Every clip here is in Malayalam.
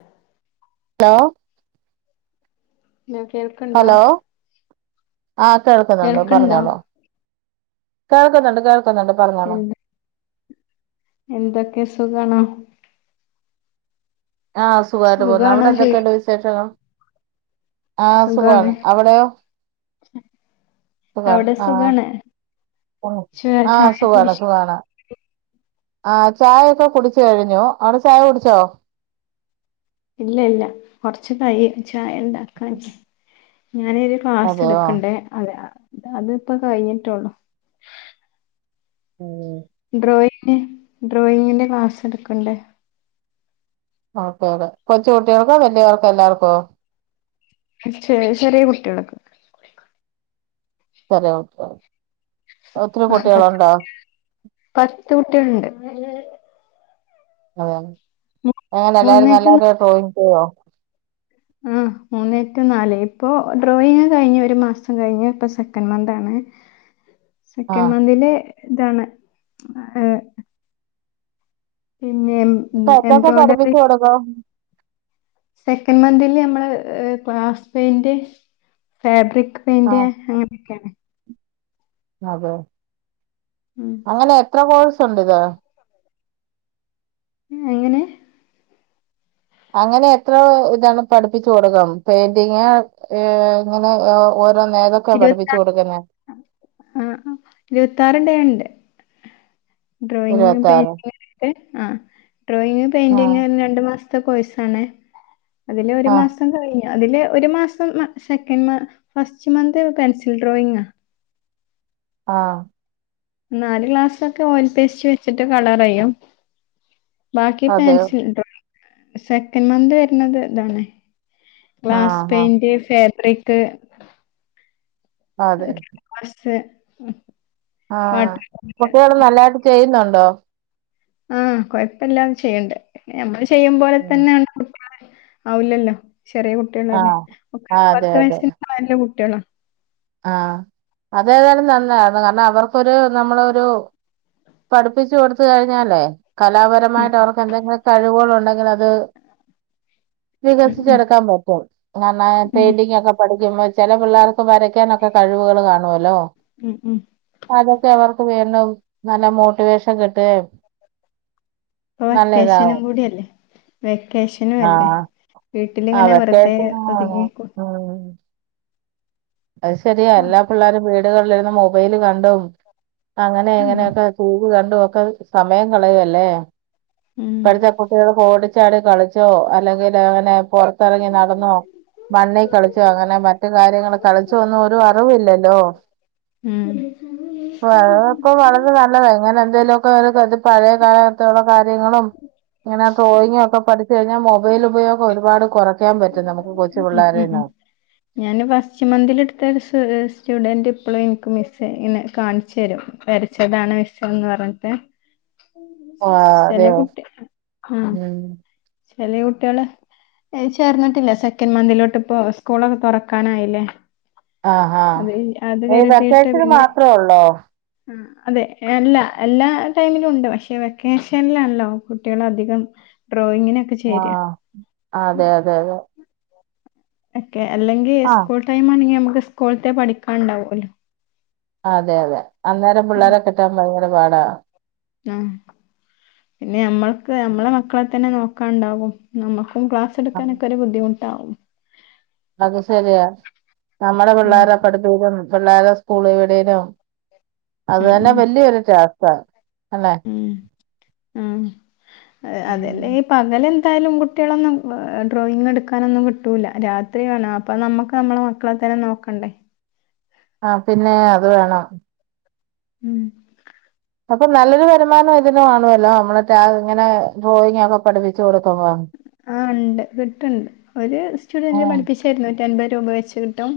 ഉ [inaudible] ഹലോ [unintelligible] കേൾക്കണില്ല ആഹ കേൾക്കുന്നുണ്ട് പറഞ്ഞോളു കേൾക്കുന്നുണ്ട് കേൾക്ക കേക്കുണ്ട് പറഞ്ഞോളൂ എന്ത് എന്തൊക്കെ സുഖണോ ആഹ് സുഖമായിട്ട് പോകുന്നത് അവിടെ സുഖാണോ ചോയി എന്തൊക്കെയുണ്ട് വിശേഷങ്ങൾ ആഹ് സുഖാണ് സുഖമാണ് അവിടെയോ സുഖ അവിടെ ആഹ സുഖാണ് ആഹ ച ആ ചായ സുഖാണ് കുടിച് സുഖണ ആ ചായ ഒക്കെ കുടിച്ചു കഴിഞ്ഞു അവിടെ ചായ കുടിച്ചോ ഇല്ല ഇല്ല കൊറച്ച് കഴിയും ചായഉണ്ടാക്കാ ഞാനൊരു ക്ലാസ് അതെയോ എടുക്കണ്ടേ അതാ അത് ഇപ്പോ കഴിഞ്ഞിട്ടേ ഉള്ളൂ ഉം. ഡ്രോയിങ് ങേ ഡ്രോയിങ്ങിന്റെ ക്ലാസ് എടുക്കണ്ടേ ഓക്കെ ഒക്കെ കൊച്ചു കുട്ടികൾക്കോ വലിയാവർക്കു എല്ലാർക്കോ ചെ ചെറിയ കുട്ടികൾക്ക് ചെറിയ കുട്ടികൾക്ക് ഒത്തിരി ആ കുട്ടികളൊണ്ടോ ണ്ട് [unintelligible] അതെയതെ [unintelligible] അങ്ങനെ മൂന്നേ എല്ലാരും ടു നാ നല്ലപോലെ ഡോയിങ്ങ് ചെയ്യോ ആ മൂന്ന് ടു നാല് ഇപ്പൊ ഡ്രോയിങ് കഴിഞ്ഞു ഒരു മാസം കഴിഞ്ഞു ഇപ്പൊ സെക്കൻഡ് മന്ത് ആണ് ആ സെക്കൻ മന്തിലെ ഇതാണ് ഏ എംബ്രോയ്ഡറി [unintelligible] സെക്കൻഡ് മന്ദിൽ നമ്മള് ക്ലാസ്സ് പെയിന്റെ ഫാബ്രിക് ആ എന്റെ അങ്ങനെയൊക്കെയാണ് അതെ ഉം അങ്ങനേ എത്ര കോഴ്സ് ഒണ്ട് ഇത് ങ് എങ്ങനെ അങ്ങനെ എത്ര ഇതണ് പഠിപ്പിച്ചു കൊടുക്കും പെയിന്റിങ് ഏ ഇങ്ങനെ ഓ ഒ ഇരുപത്താ ആ ഇരുപത്താറ് ഡേ ഇണ്ട് ഡ്രോയിങ്ങിന് [unintelligible] ഇരുപത്താറ് വരട്ടെ ആ ഡ്രോയിങും ആഹ് പെയിന്റിങ്ങേന്നു രണ്ട് മാസം ത്തെ കോഴ്സ് ആണ് അതിലെഒരു ആഹ് മാസം കഴിഞ്ഞ് അതിലെ ഒരു മാസം മ സെക്കൻഡ് മാ മാസ് ച് മന്ത് പെൻസിൽ ഡ്രോയിങ്ങാ ആ നാല് ഗ്ലാസ് ഒക്കെ ഓയിൽ പേസ്റ്റ് വെച്ചിട്ട് കളറെയ്യും ബാക്കി അതെയോ പെൻസിൽ ഡ്രോയിങ് സെക്കൻ് മന്ത് വര്ണത് ഇതാണ് ഗ്ലാസ് ആഹ് ആഹ് പെയിൻറ് ഫാബ്രിക് കേ [unintelligible] മ് ഹ് ആ കുട്ടിയേള് നല്ലായിട്ട് ചെയ്യുന്നൊൺ ടോ ആ കൊഴപ്പല്ലാതെ ചെയ്യ്ണ്ട് പിന്നെ ഞമ്മളെഷ്ടം ചെയ്യും പോലെ ഉം. തന്നെ [unintelligible] ആവുല്ലല്ലോ ചെറിയ കുട്ടികളല്ലേ ആഹ് ഒക്കെ ആഹ് പത്ത് വയസ്സിൻ താഴെയുള്ള കു കുട്ട്യോളോ- ആ അതേതായാലും നന്നായ് കാരണം അവർക്കൊരു നമ്മളൊരു പഠ്പ്പിച്ചു കൊടുത്ത് കഴിഞ്ഞാലേ ഉം കലാപരമായിട്ട് അവർക്ക് എന്തെങ്കിലും കഴിവുകളുണ്ടെ [unintelligible] ലത് ഉം ഉം വികസിച്ചെടുക്കാൻ നോക്കും [unintelligible] ഉം പെയിന്റിങ് ഒക്കെ പഠിക്കുമ്പം ചില പിള്ളാർക്ക് വരയ്ക്കാനൊക്കെ കഴിവുകൾ കാണുവ ഹലോ ഉം ഉം അതൊക്കെ അവർക്ക് വേ നൗ നല്ല മോട്ടിവേഷൻ കിട്ടുക്കേം ഇപ്പൊ വെക്കേഷനു ങ്കൂടിയല്ലേ വേ വെക്കേഷനും അല്ലേ ആഹ് ആ വീട്ടിലിങ്ങനെ വെറുതെ വെക്കേഷൻ ഒതുങ്ങി ഉം അത് ശരിയാ എല്ലാ പിള്ളാരും വീ വീടുകളിലിരുന്ന് മൊബൈല് കണ്ടും അങ്ങനെ ഉം എങ്ങനെയൊക്കെ ഒക്കെ സമയം കളയല്ലേ... ഉം ഇപ്പഴത്തെ കുട്ടികൾ ചാടി കളിച്ചോ അല്ലെങ്കി ലങ്ങനെ പുറത്തിറങ്ങി നടന്നോ മണ്ണിൽ കളിച്ചോ അങ്ങനെ മറ്റ് കാര്യങ്ങളൊ ച് ഒന്നും ഒരു അറിവും ഇല്ലെല്ലോ ഉം [inaudible] എന്തേലുമൊക്കെ പഴയ കാലത്തൊള്ള കങ്ങളും ഇങ്ങനെ ഡ്രോയിങ് ഒക്കെ പഠിച്ച് കഴിഞ്ഞാൽ മൊബൈൽ ഉപയോഗം ഒരുപാട് കുറയ് [inaudible] നമുക്ക് കൊച്ചു ഉം പിള്ളോരാ ഉം ഉം എല്ലാം ഞാന് ഫസ്റ്റ് മന്തിൽ എടുത്ത ഒരു സ്റ്റു ഏഹ് സ്റ്റുഡന്റ് ഇപ്പളും ഇനിക്ക് മിസ്സേ എന്നെ കാണിച്ചു തരും വരച്ചതാണ് മിസേന്ന് പറഞ്ഞിട്ട് ആഹ് ചെല അതെയോ ഉം ചെലെ കുട്ടിയാൾ ചേർന്നിട്ടില്ല സെക്കൻഡ് മന്തിലോട്ട് ഇപ്പോ സ്കൂളൊക്കെ തുറക്കാനായില്ലേ ആഹ് ആഹ് അത് അത് ഈ വെക്കേഷന് മാത്രേയുള്ളോ ആ അതെ എല്ലാ എല്ലാ ടൈമിലും ഉണ്ട് പക്ഷെ വെക്കേഷനിലാണ്ല്ലോ കുട്ടികൾ അധികം ഡ്രോയിങ്ങിനൊക്കെ ചേരാ ആഹ് അതെ അതെ അതെ യെ അല്ലെങ്കി ആ സ്കൂൾ ടൈം ആണെങ്കി മെക്ക് സ്കൂളത്തെ പഠിക്കാണ്ടാവുല്ലോ അതെ അതെ അന്നേരം പിള്ളേരൊറ്റകാണ്ടാവ തേങ്ങുവേണ്ട ആഹ് പിന്നെ നമ്മൾക്ക് നമ്മളെ മക്കളെ തന്നെ നോക്കാണ്ടാവും നമ്മ മ് ആ, ക്‌ളാസെടുക്കാനോക്കെ ഒരു ബുദ്ധിമു [inaudible] അത് ശരിയാ നമ്മടെ ഉം പിള്ളാരെ [unintelligible] പിള്ളേരെ സ്കൂളേ വിടേലും അത് ഉം തന്നെ ഉം വല്യൊരു ടാ [unintelligible] ഉം ആഹ് ഉം. അതല്ലേ ഈ പകലെ എന്തായാലും കുട്ടികളൊന്നും ഡ്രോയിങ് എടുക്കാനൊന്നും കിട്ടൂല രാത്രി വേണം അപ്പൊ നമ്മക്ക് നമ്മളെ മക്കളെ തന്നെ നോക്കണ്ടേ ആ പിന്നെ അത് വേണം ഉം അപ്പൊ നല്ലൊരു വരുമാനം ഇതിന് കാണുവല്ലോ നമ്മള ഇങ്ങനെ ഡ്രോയിങ് ഒക്കെ പഠിപ്പിച്ചു കൊടുക്കും ആഹ് ഉണ്ട് കിട്ടണ്ട് ഒരു സ്റ്റുഡന്റ് ആഹ് പഠിപ്പിച്ചായിരുന്നു എൺപത് രൂപ വെച്ച് കിട്ടും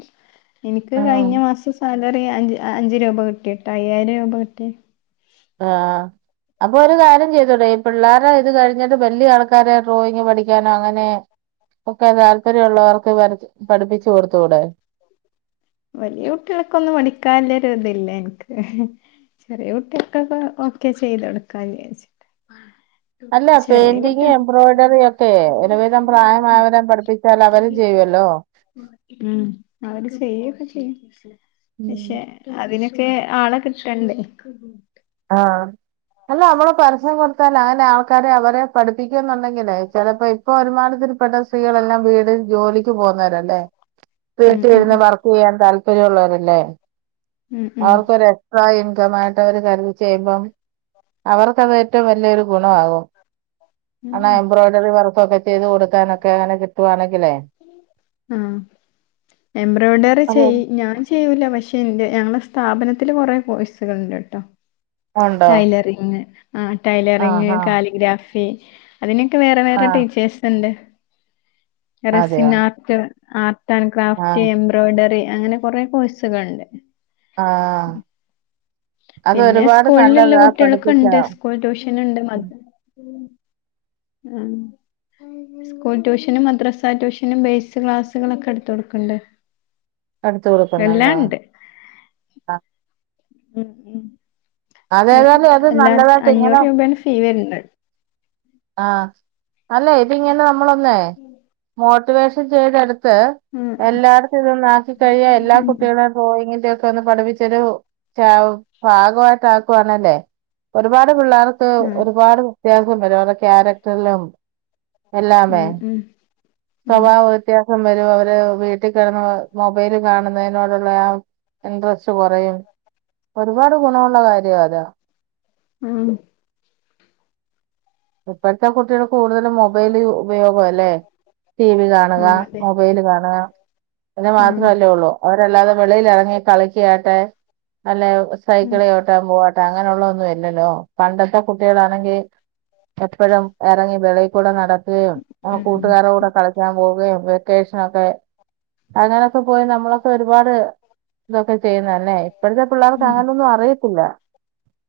എനിക്ക് ഉം കഴിഞ്ഞ മാസം സാലറി അഞ്ച് അഞ്ച് രൂപ കിട്ടി കേട്ടോ അയ്യായിരം രൂപ കിട്ടി ആഹ് അപ്പൊ ഒരു കാര്യം ചെയ്തൂടെ ഈ പിള്ളേരെ ഇത് കഴിഞ്ഞിട്ട് വലിയ ആൾക്കാരെ ഡ്രോയിങ് പഠിക്കാനോ അങ്ങനെ ഒക്കെ താല്പര്യം ഉള്ളവർക്ക് പഠ പഠിപ്പിച്ചു കൊടുത്തൂടെ വലിയ കുട്ടികളൊക്കെ ഒന്നും പഠിപ്പിക്കാൻ ഒരു ഇതില്ല എനിക്ക് ചെറിയ കുട്ടികൾക്കൊക്കെ ഓക്കെ ചെയ്തു കൊടുക്കാ വിചാരിച് അല്ല പെയിന്റിങ് എംബ്രോടറി ഒക്കെ ഒരു വിധം പ്രായമായവരെ ഒക്കെ പഠിപ്പിച്ചാൽ അവരും ചെയ്യുമല്ലോ ഉം അവര് [unintelligible] പക്ഷെ അതിനെ ഓക്കെ ആളെ കിട്ടണ്ടേ ആഹ് അല്ല നമ്മള് പരസ്യം കൊടുത്താൽ അങ്ങനെ ആൾക്കാരെ അവരെ പഠിപ്പിക്കും എന്നുണ്ടെങ്കിലേ ചിലപ്പോൾ ഇപ്പൊ ഒരുമാതിരി പെട്ട സ്ത്രീകൾ തന്നെ വീട് ജോലിക്ക് പോകുന്നവരല്ലേ ഉം ഉം വീട്ടിലിരുന്നു വർക്ക് ചെയ്യാൻ താല്പ താല്പര്യയുള്ളവരല്ലേ ഉം ഉം അവർക്ക് ഒരു എക്സ്ട്രാ ഇൻകം സുഖമായിട്ട് ഒരു ചെയ്യുമ്പം അവർക്കത് ഏറ്റവും വലിയൊരു ഗുണ ആകോ ഉം അന്നാ എംബ്രോയിഡറി വർക്ക് [unintelligible] ഉം എംബ്രോയ്ഡറി അതെ ചെയ് ഞാൻ ചെയ്യൂല പക്ഷെ എന്റെ ഞങ്ങള സ്ഥാപനത്തില് കൊറെ കോഴ്സുകളുണ്ട് കേട്ടോ ഉണ്ടോ ടൈലറിങ് ആ ടൈലറിങ്, ആഹ് ആഹ് കാലിഗ്രാഫി അതിനൊക്കെ വേറെ വേറെ ആഹ് ടീച്ചേഴ്സ് ഉണ്ട് അതെയോ റസിന് ആർട് [inaudible] ആർട്ട് ക്രാഫ്റ്റ് ആഹ് എംബ്രോഡറി അങ്ങനെ കൊറെ കോഴ്സുകളുണ്ട് ആ പിന്നെ സ്കൂളിലുള്ള പഠിപ്പിച്ചാ കുട്ടികൾക്കുണ്ട് സ്കൂൾ ട്യൂഷൻ ഉണ്ട് മ ആ സ്കൂൾ ട്യൂഷനും മദ്രാസ ട്യൂഷനും ബേസ് ക്ലാസ്സുകളൊക്കെ എടുത്ത് കൊടുക്കണ്ട് എടുത്ത് എല്ലാം കൊടുക്കണുണ്ടോ ഉണ്ട് ആ ഉം ഉം അതേതായാലും അത് അല്ലാ നല്ലതായിട്ട് അഞ്ഞൂറ് രൂപയാണ് ഫീ വരണത് ആ അല്ല ഇത് ഇങ്ങനെ നമ്മളൊന്നേ [unintelligible] ചെയ്തെടുത്ത് [unintelligible] ഉം എല്ലായിടത്തും ഇതൊന്ന് ആക്കി കഴിയാ എല്ലാ ഉം കുട്ടികളും ഡ്രോയിങ്ങിന്റെ ഒ പഠിപ്പിച്ചൊരു ഭാ ഭാഗമായിട്ട് ആക്കുവാണേലെ ഒരുപാട് പിള്ളേർക്ക് ഉം ഒരുപാട് [unintelligible] ക്യാരക്ടറിലും എല്ലാമേ ഉം ഉം സ്വഭാവമൊക്കെ [unintelligible] വരും അവര് വീട്ടിൽ കിടന്ന് മൊബൈൽ കാണുന്നതിനോടുള്ള ആ ഇൻട്രസ്റ്റ് കുറയും ഒരുപാട് ഗുണമുള്ള കാര്യമാ അത് ആ ഇപ്പഴത്തെ കുട്ടികള് കൂടുതൽ മൊബൈല് ഉപയോഗം അല്ലേ ടി വി ആ കാണുക അതെ മൊബൈല് കാണുക അതിനു ഉം ഉം മാത്രമല്ലേ ഉള്ളൂ അല്ലാതെ വെളിയിലിറങ്ങി കളിയ്ക്കുവാട്ടെ അല്ലെ ഉം സൈക്കള് ചവിട്ടാൻ പോവാ അങ്ങനെയുള്ള ഒന്നും ഇല്ലല്ലോ പണ്ടത്തെ കുട്ടികളാണെങ്കി എപ്പഴും ഇറങ്ങി വെളിയിൽ കൂടി നട ഉം കൂട്ടുകാരുടെ കൂടെ കളിക്കാൻ പോവുകയും വെക്കേഷനൊക്കെ അങ്ങനൊക്കെ പോയി നമ്മളൊക്കെ ഒരുപാട് ഇതൊക്കെ ചെയ്യുന്നെ അല്ലേ ഇപ്പോഴത്തെ പിള്ളേർക്ക് ഉം അങ്ങനെയൊന്നും അറിയത്തില്ല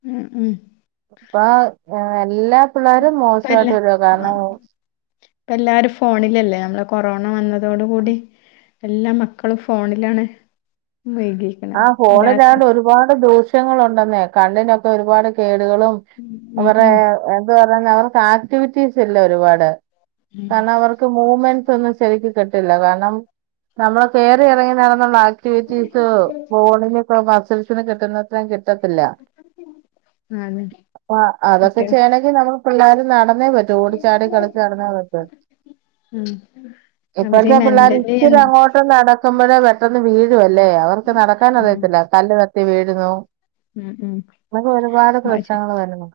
ഉം ഉം ആ എല്ലാ പിള്ളേരും ഇപ്പ മോശമായിട്ട് എല്ലാ വരുവാ ആ കാരണം ഇപ്പ എല്ലാരും ഫോണിലല്ലേ നമ്മള് കൊറോണ വന്നത് അതോടുകൂടി എല്ലാ മക്കളും ഫോണിലാണ് ആ വൈകിക്കണത് എല്ലാർക്കും ഫോണിലാണ്ട് ഒരുപാട് ദോഷ ങ്ങളുണ്ടെന്നേ കണ്ണിനൊക്കെ ഒരുപാട് കേ ഉം ഉം [unintelligible] തന്നെ അവർക്ക് ആക്ടിവിറ്റീസ് ഇല്ലേ ഒരുപാട് ഉം. കാരണം അവർക്ക് മൂവ്മെന്റ് തൊന്നും ശരിക്ക് കിട്ടില്ല കാരണം നമ്മൾ കേറി ഇറങ്ങി നടന്നൊള്ള ആ അക്റ്റിവിറ്റീസ് ബോളിലെ പ്രവാസ് റിസൾട്ടിന് കിട്ടുന്നത്രം കിട്ട കിട്ടത്തില്ല ആണ് അപ്പൊ അതൊക്കെ കുട്ടികൾ ചെയണെങ്കിൽ നമ്മ പിള്ളരു നടന്ന് ന്നേപറ്റൂ ഓടിച്ചാടി കളിച്ചു നടന്നെ പറ്റു ഉം അവര് ഇപ്പഴത്തെ പിള്ളേർ മെന്റലി ഉം ഇച്ചിരി അങ്ങോട്ട് നടക്കുമ്പോഴേ പെട്ടെന്ന് വീഴുവല്ലേ അവർ നടക്കാതറിയത്തില്ല കല്ല് തട്ടി വീഴുന്നു ഉം ഉം അങ്ങനെ ഒരുപാട് പ്രശ്നങ്ങൾ വരുന്നു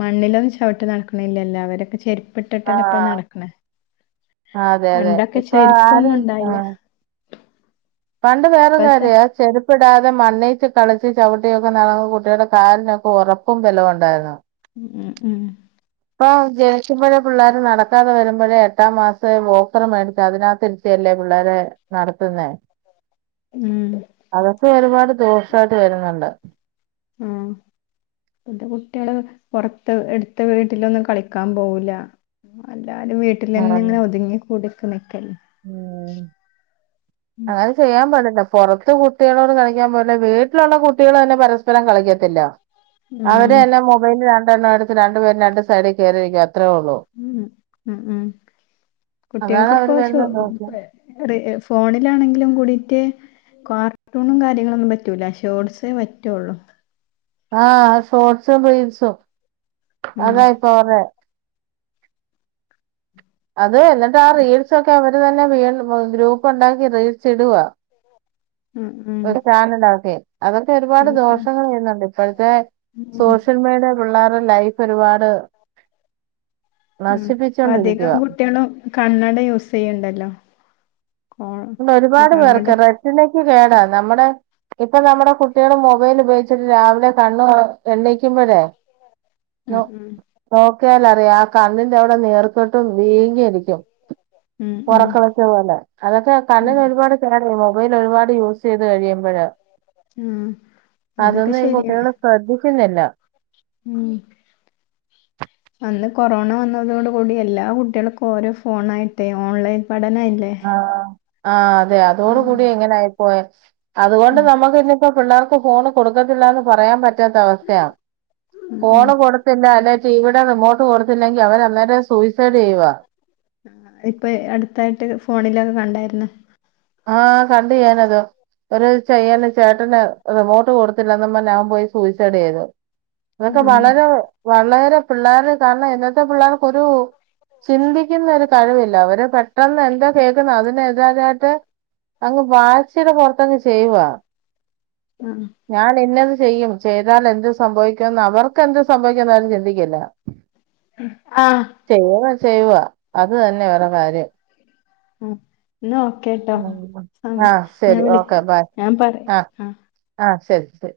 മണ്ണിലൊന്നും ചവിട്ട് നടക്കണിലല്ല അവരൊക്കെ ചെരുപ്പ് ളട്ടിട്ടല്ലെ ഇപ്പ ആഹ് നടക്കണെ അതെ അതെ ഇപ്പൊ ആരു ചെരുപ്പൊന്നും ഉണ്ടായില്ല പണ്ട് വേറൊരു ഇപ്പത്തെ കാര്യ ചെരുപ്പ് ഇടാതെ മണ്ണിച്ച് കളിച്ച് ചവിട്ടിയൊക്കെ നടന്ന കുട്ടിയുടെ കാലിനൊക്കെ ഉറപ്പും ബലവും ഉണ്ടായിരുന്നു ഉം ഉം ഇപ്പൊ ജനിക്കുമ്പോഴെ പിള്ളേർ നടക്കാതെ വരുമ്പോഴെ എട്ടാം മാസം വാക്കർ മേടിച്ച് അതിനകത്തിരിത്തിയല്ലേ പിള്ളേരെ നടത്തുന്നെ ഉം അതൊക്കെ ഒരുപാട് ദോഷായിട്ട് വരുന്നുണ്ട് ആഹ് ഇപ്പത്തെ കുട്ടികള് പുറത്ത് എടുത്ത വീട്ടിലൊന്നും കളിക്കാൻ പോവൂല എല്ലാവരും ആഹ് വീട്ടിലന്നെ ഇങ്ങനെ ഒതുങ്ങി കൂടി കളിക്കൽ ഉം അങ്ങനെ ചെയ്യാൻ പാടില്ല പൊറത്ത് കുട്ടികളോട് കളിക്കാൻ പോയില്ലെ വീട്ടിലുള്ള കുട്ടികൾ തന്നെ പരസ്പരം കളിക്കത്തില്ല ഉം അവരെ എല്ലാം മൊബൈല കണ്ണടച്ച് രണ്ടു പേരും രണ്ട് സൈഡിൽ കയറിരിക്ക ഉം ഉം ഉം അതാണ് കുട്ടികൾക്ക് ഇപ്പോ അവര് ശോ വരുന്ന ദോഷം ഫോണിലാണെങ്കിലും കൂടീട്ട് കാർട്ടൂണും കാര്യങ്ങളൊന്നും പറ്റൂല ഷോർട്സെ പറ്റുള്ളു ആഹ് ഷോർട്ട്സോ രിൽസോ ഉം അതാ ഇപ്പൊ അവർടെ എന്നിട്ട് ആ റീൽസ് ഒക്കെ അവ ഇത് തന്നെ വീ ഗ്രൂപ്പ് ഉണ്ടാക്കി റീൽസ് ഇടുവാ ഉം ഉം ഒരു ചാനലാകെ അതൊക്കെ ഒരുപാട് ഉം ഉം ദോഷങ്ങൾ ചെയ്യുന്നുണ്ട് ഇപ്പോഴത്തെ ഉം സോഷ്യൽ മീഡിയ പിള്ളേരെ ലൈഫ് ഒരുപാട് ഉം അധികം നശിപ്പിച്ചോണ്ടിരിക്കുവാ. കുട്ടികളും കണ്ണട യൂസ് ചെയ്യണ്ടല്ലോ കോ ണ്ട് ഈ ഒരുപാട് കണ്ണട പേർക്ക് [unintelligible] കേടാ നമ്മടെ ഇപ്പ നമ്മടെ കുട്ടികള് മൊബൈൽ ഉപയോഗിച്ചിട്ട് രാവിലെ കണ്ണ് കണ് എണീക്കുമ്പഴേ ഉം ഉം ക്കാലറിയ ആ കണ്ണിന്റെ അവിടെ നീർ ക്കെട്ടും വീങ്ങിയിരിക്കും ഉം ഉം ഉറക്കളച്ച പോലാ അതൊക്കെ അങ്ങനെ ഉം ഒരുപാട് കേട് മൊബൈൽ ഒരുപാട് യൂസ് ചെയ്യ് ത് കഴിയുമ്പഴ ഉം ആഹ് അതൊക്കെ അതൊന്നും ഈ ശരിയാണ് കുട്ടികള് ശ്രദ്ധിക്കുന്നില്ല ഉം അന്ന് കൊറോണ വന്നതോട് കൂടി എല്ലാ കുട്ടികൾക്കും ഓരോ ഫോണായിട്ടേ ഓൺലൈൻ പഠനായില്ലേ ആഹ് ആഹ് ആഹ് അതെ ഉം അതോടുകൂടി ഇങ്ങനായിപ്പോയ അതുകൊണ്ട് ഉം നമ്മക്ക് ഇനിപ്പോ പിള്ളേർ ക്ക് ഫോണ് കൊടുക്കത്തില്ലന്ന് പറയാൻ പറ്റ റ്റാത്ത അവസ്ഥയാണ് ഉം ഉം ഫോണ് കൊടുത്തില്ലല്ലേ ടീവിടെ റിമോട്ട് കൊടുത്തില്ലെങ്കി അവര് അന്നേരെ സൂയ് ഇപ്പൊ അടുത്തായിട്ട് ഫോണിലൊക്ക കണ്ടായിരുന്നു ആഹ് കണ്ട് ഞാനത് ഒരു ചെയ്യന് ചേട്ടന് റിമോട്ട് കൊടുത്തില്ലന്നും പറഞ്ഞ് അവൻ പോയി സൂയിസൈഡ് ചെയ്ത് അതൊക്കെ ഉം വളരെ വളരെ പിള്ളേര് കാരണം ഇന്നത്തെ പിള്ളേർക്കൊരു ചിന്തിക്കുന്ന ഒരു കഴിവില്ല അവര് പെ പെട്ടെന്ന് എന്താ കേൾക്കുന്ന് അതിന് എതിരാരായിട്ട് അങ്ങ് വാശിടെ പൊറത്തങ്ങ് ചെയ്യുവാ ഉം ഞാൻ എന്നത് ചെയ്യും ചെയ്താൽ എന്ത് സംഭവിക്കും എന്ന് അവർക്ക് എന്തു സംഭവിക്കും എന്ന് അവര് ചിന്തിക്കില്ല ആഹ് ചെയ്യുവാ അത് തന്നെ വേറെ കാര്യം മ്മ് എന്ന ഓക്കെട്ടോ ഉം. ആ സംസ് ഞാൻ ശരി വിളി ഓക്കെ ബൈ ഞാൻ പറയാ ആ ആഹ് ആ ശരി ശരി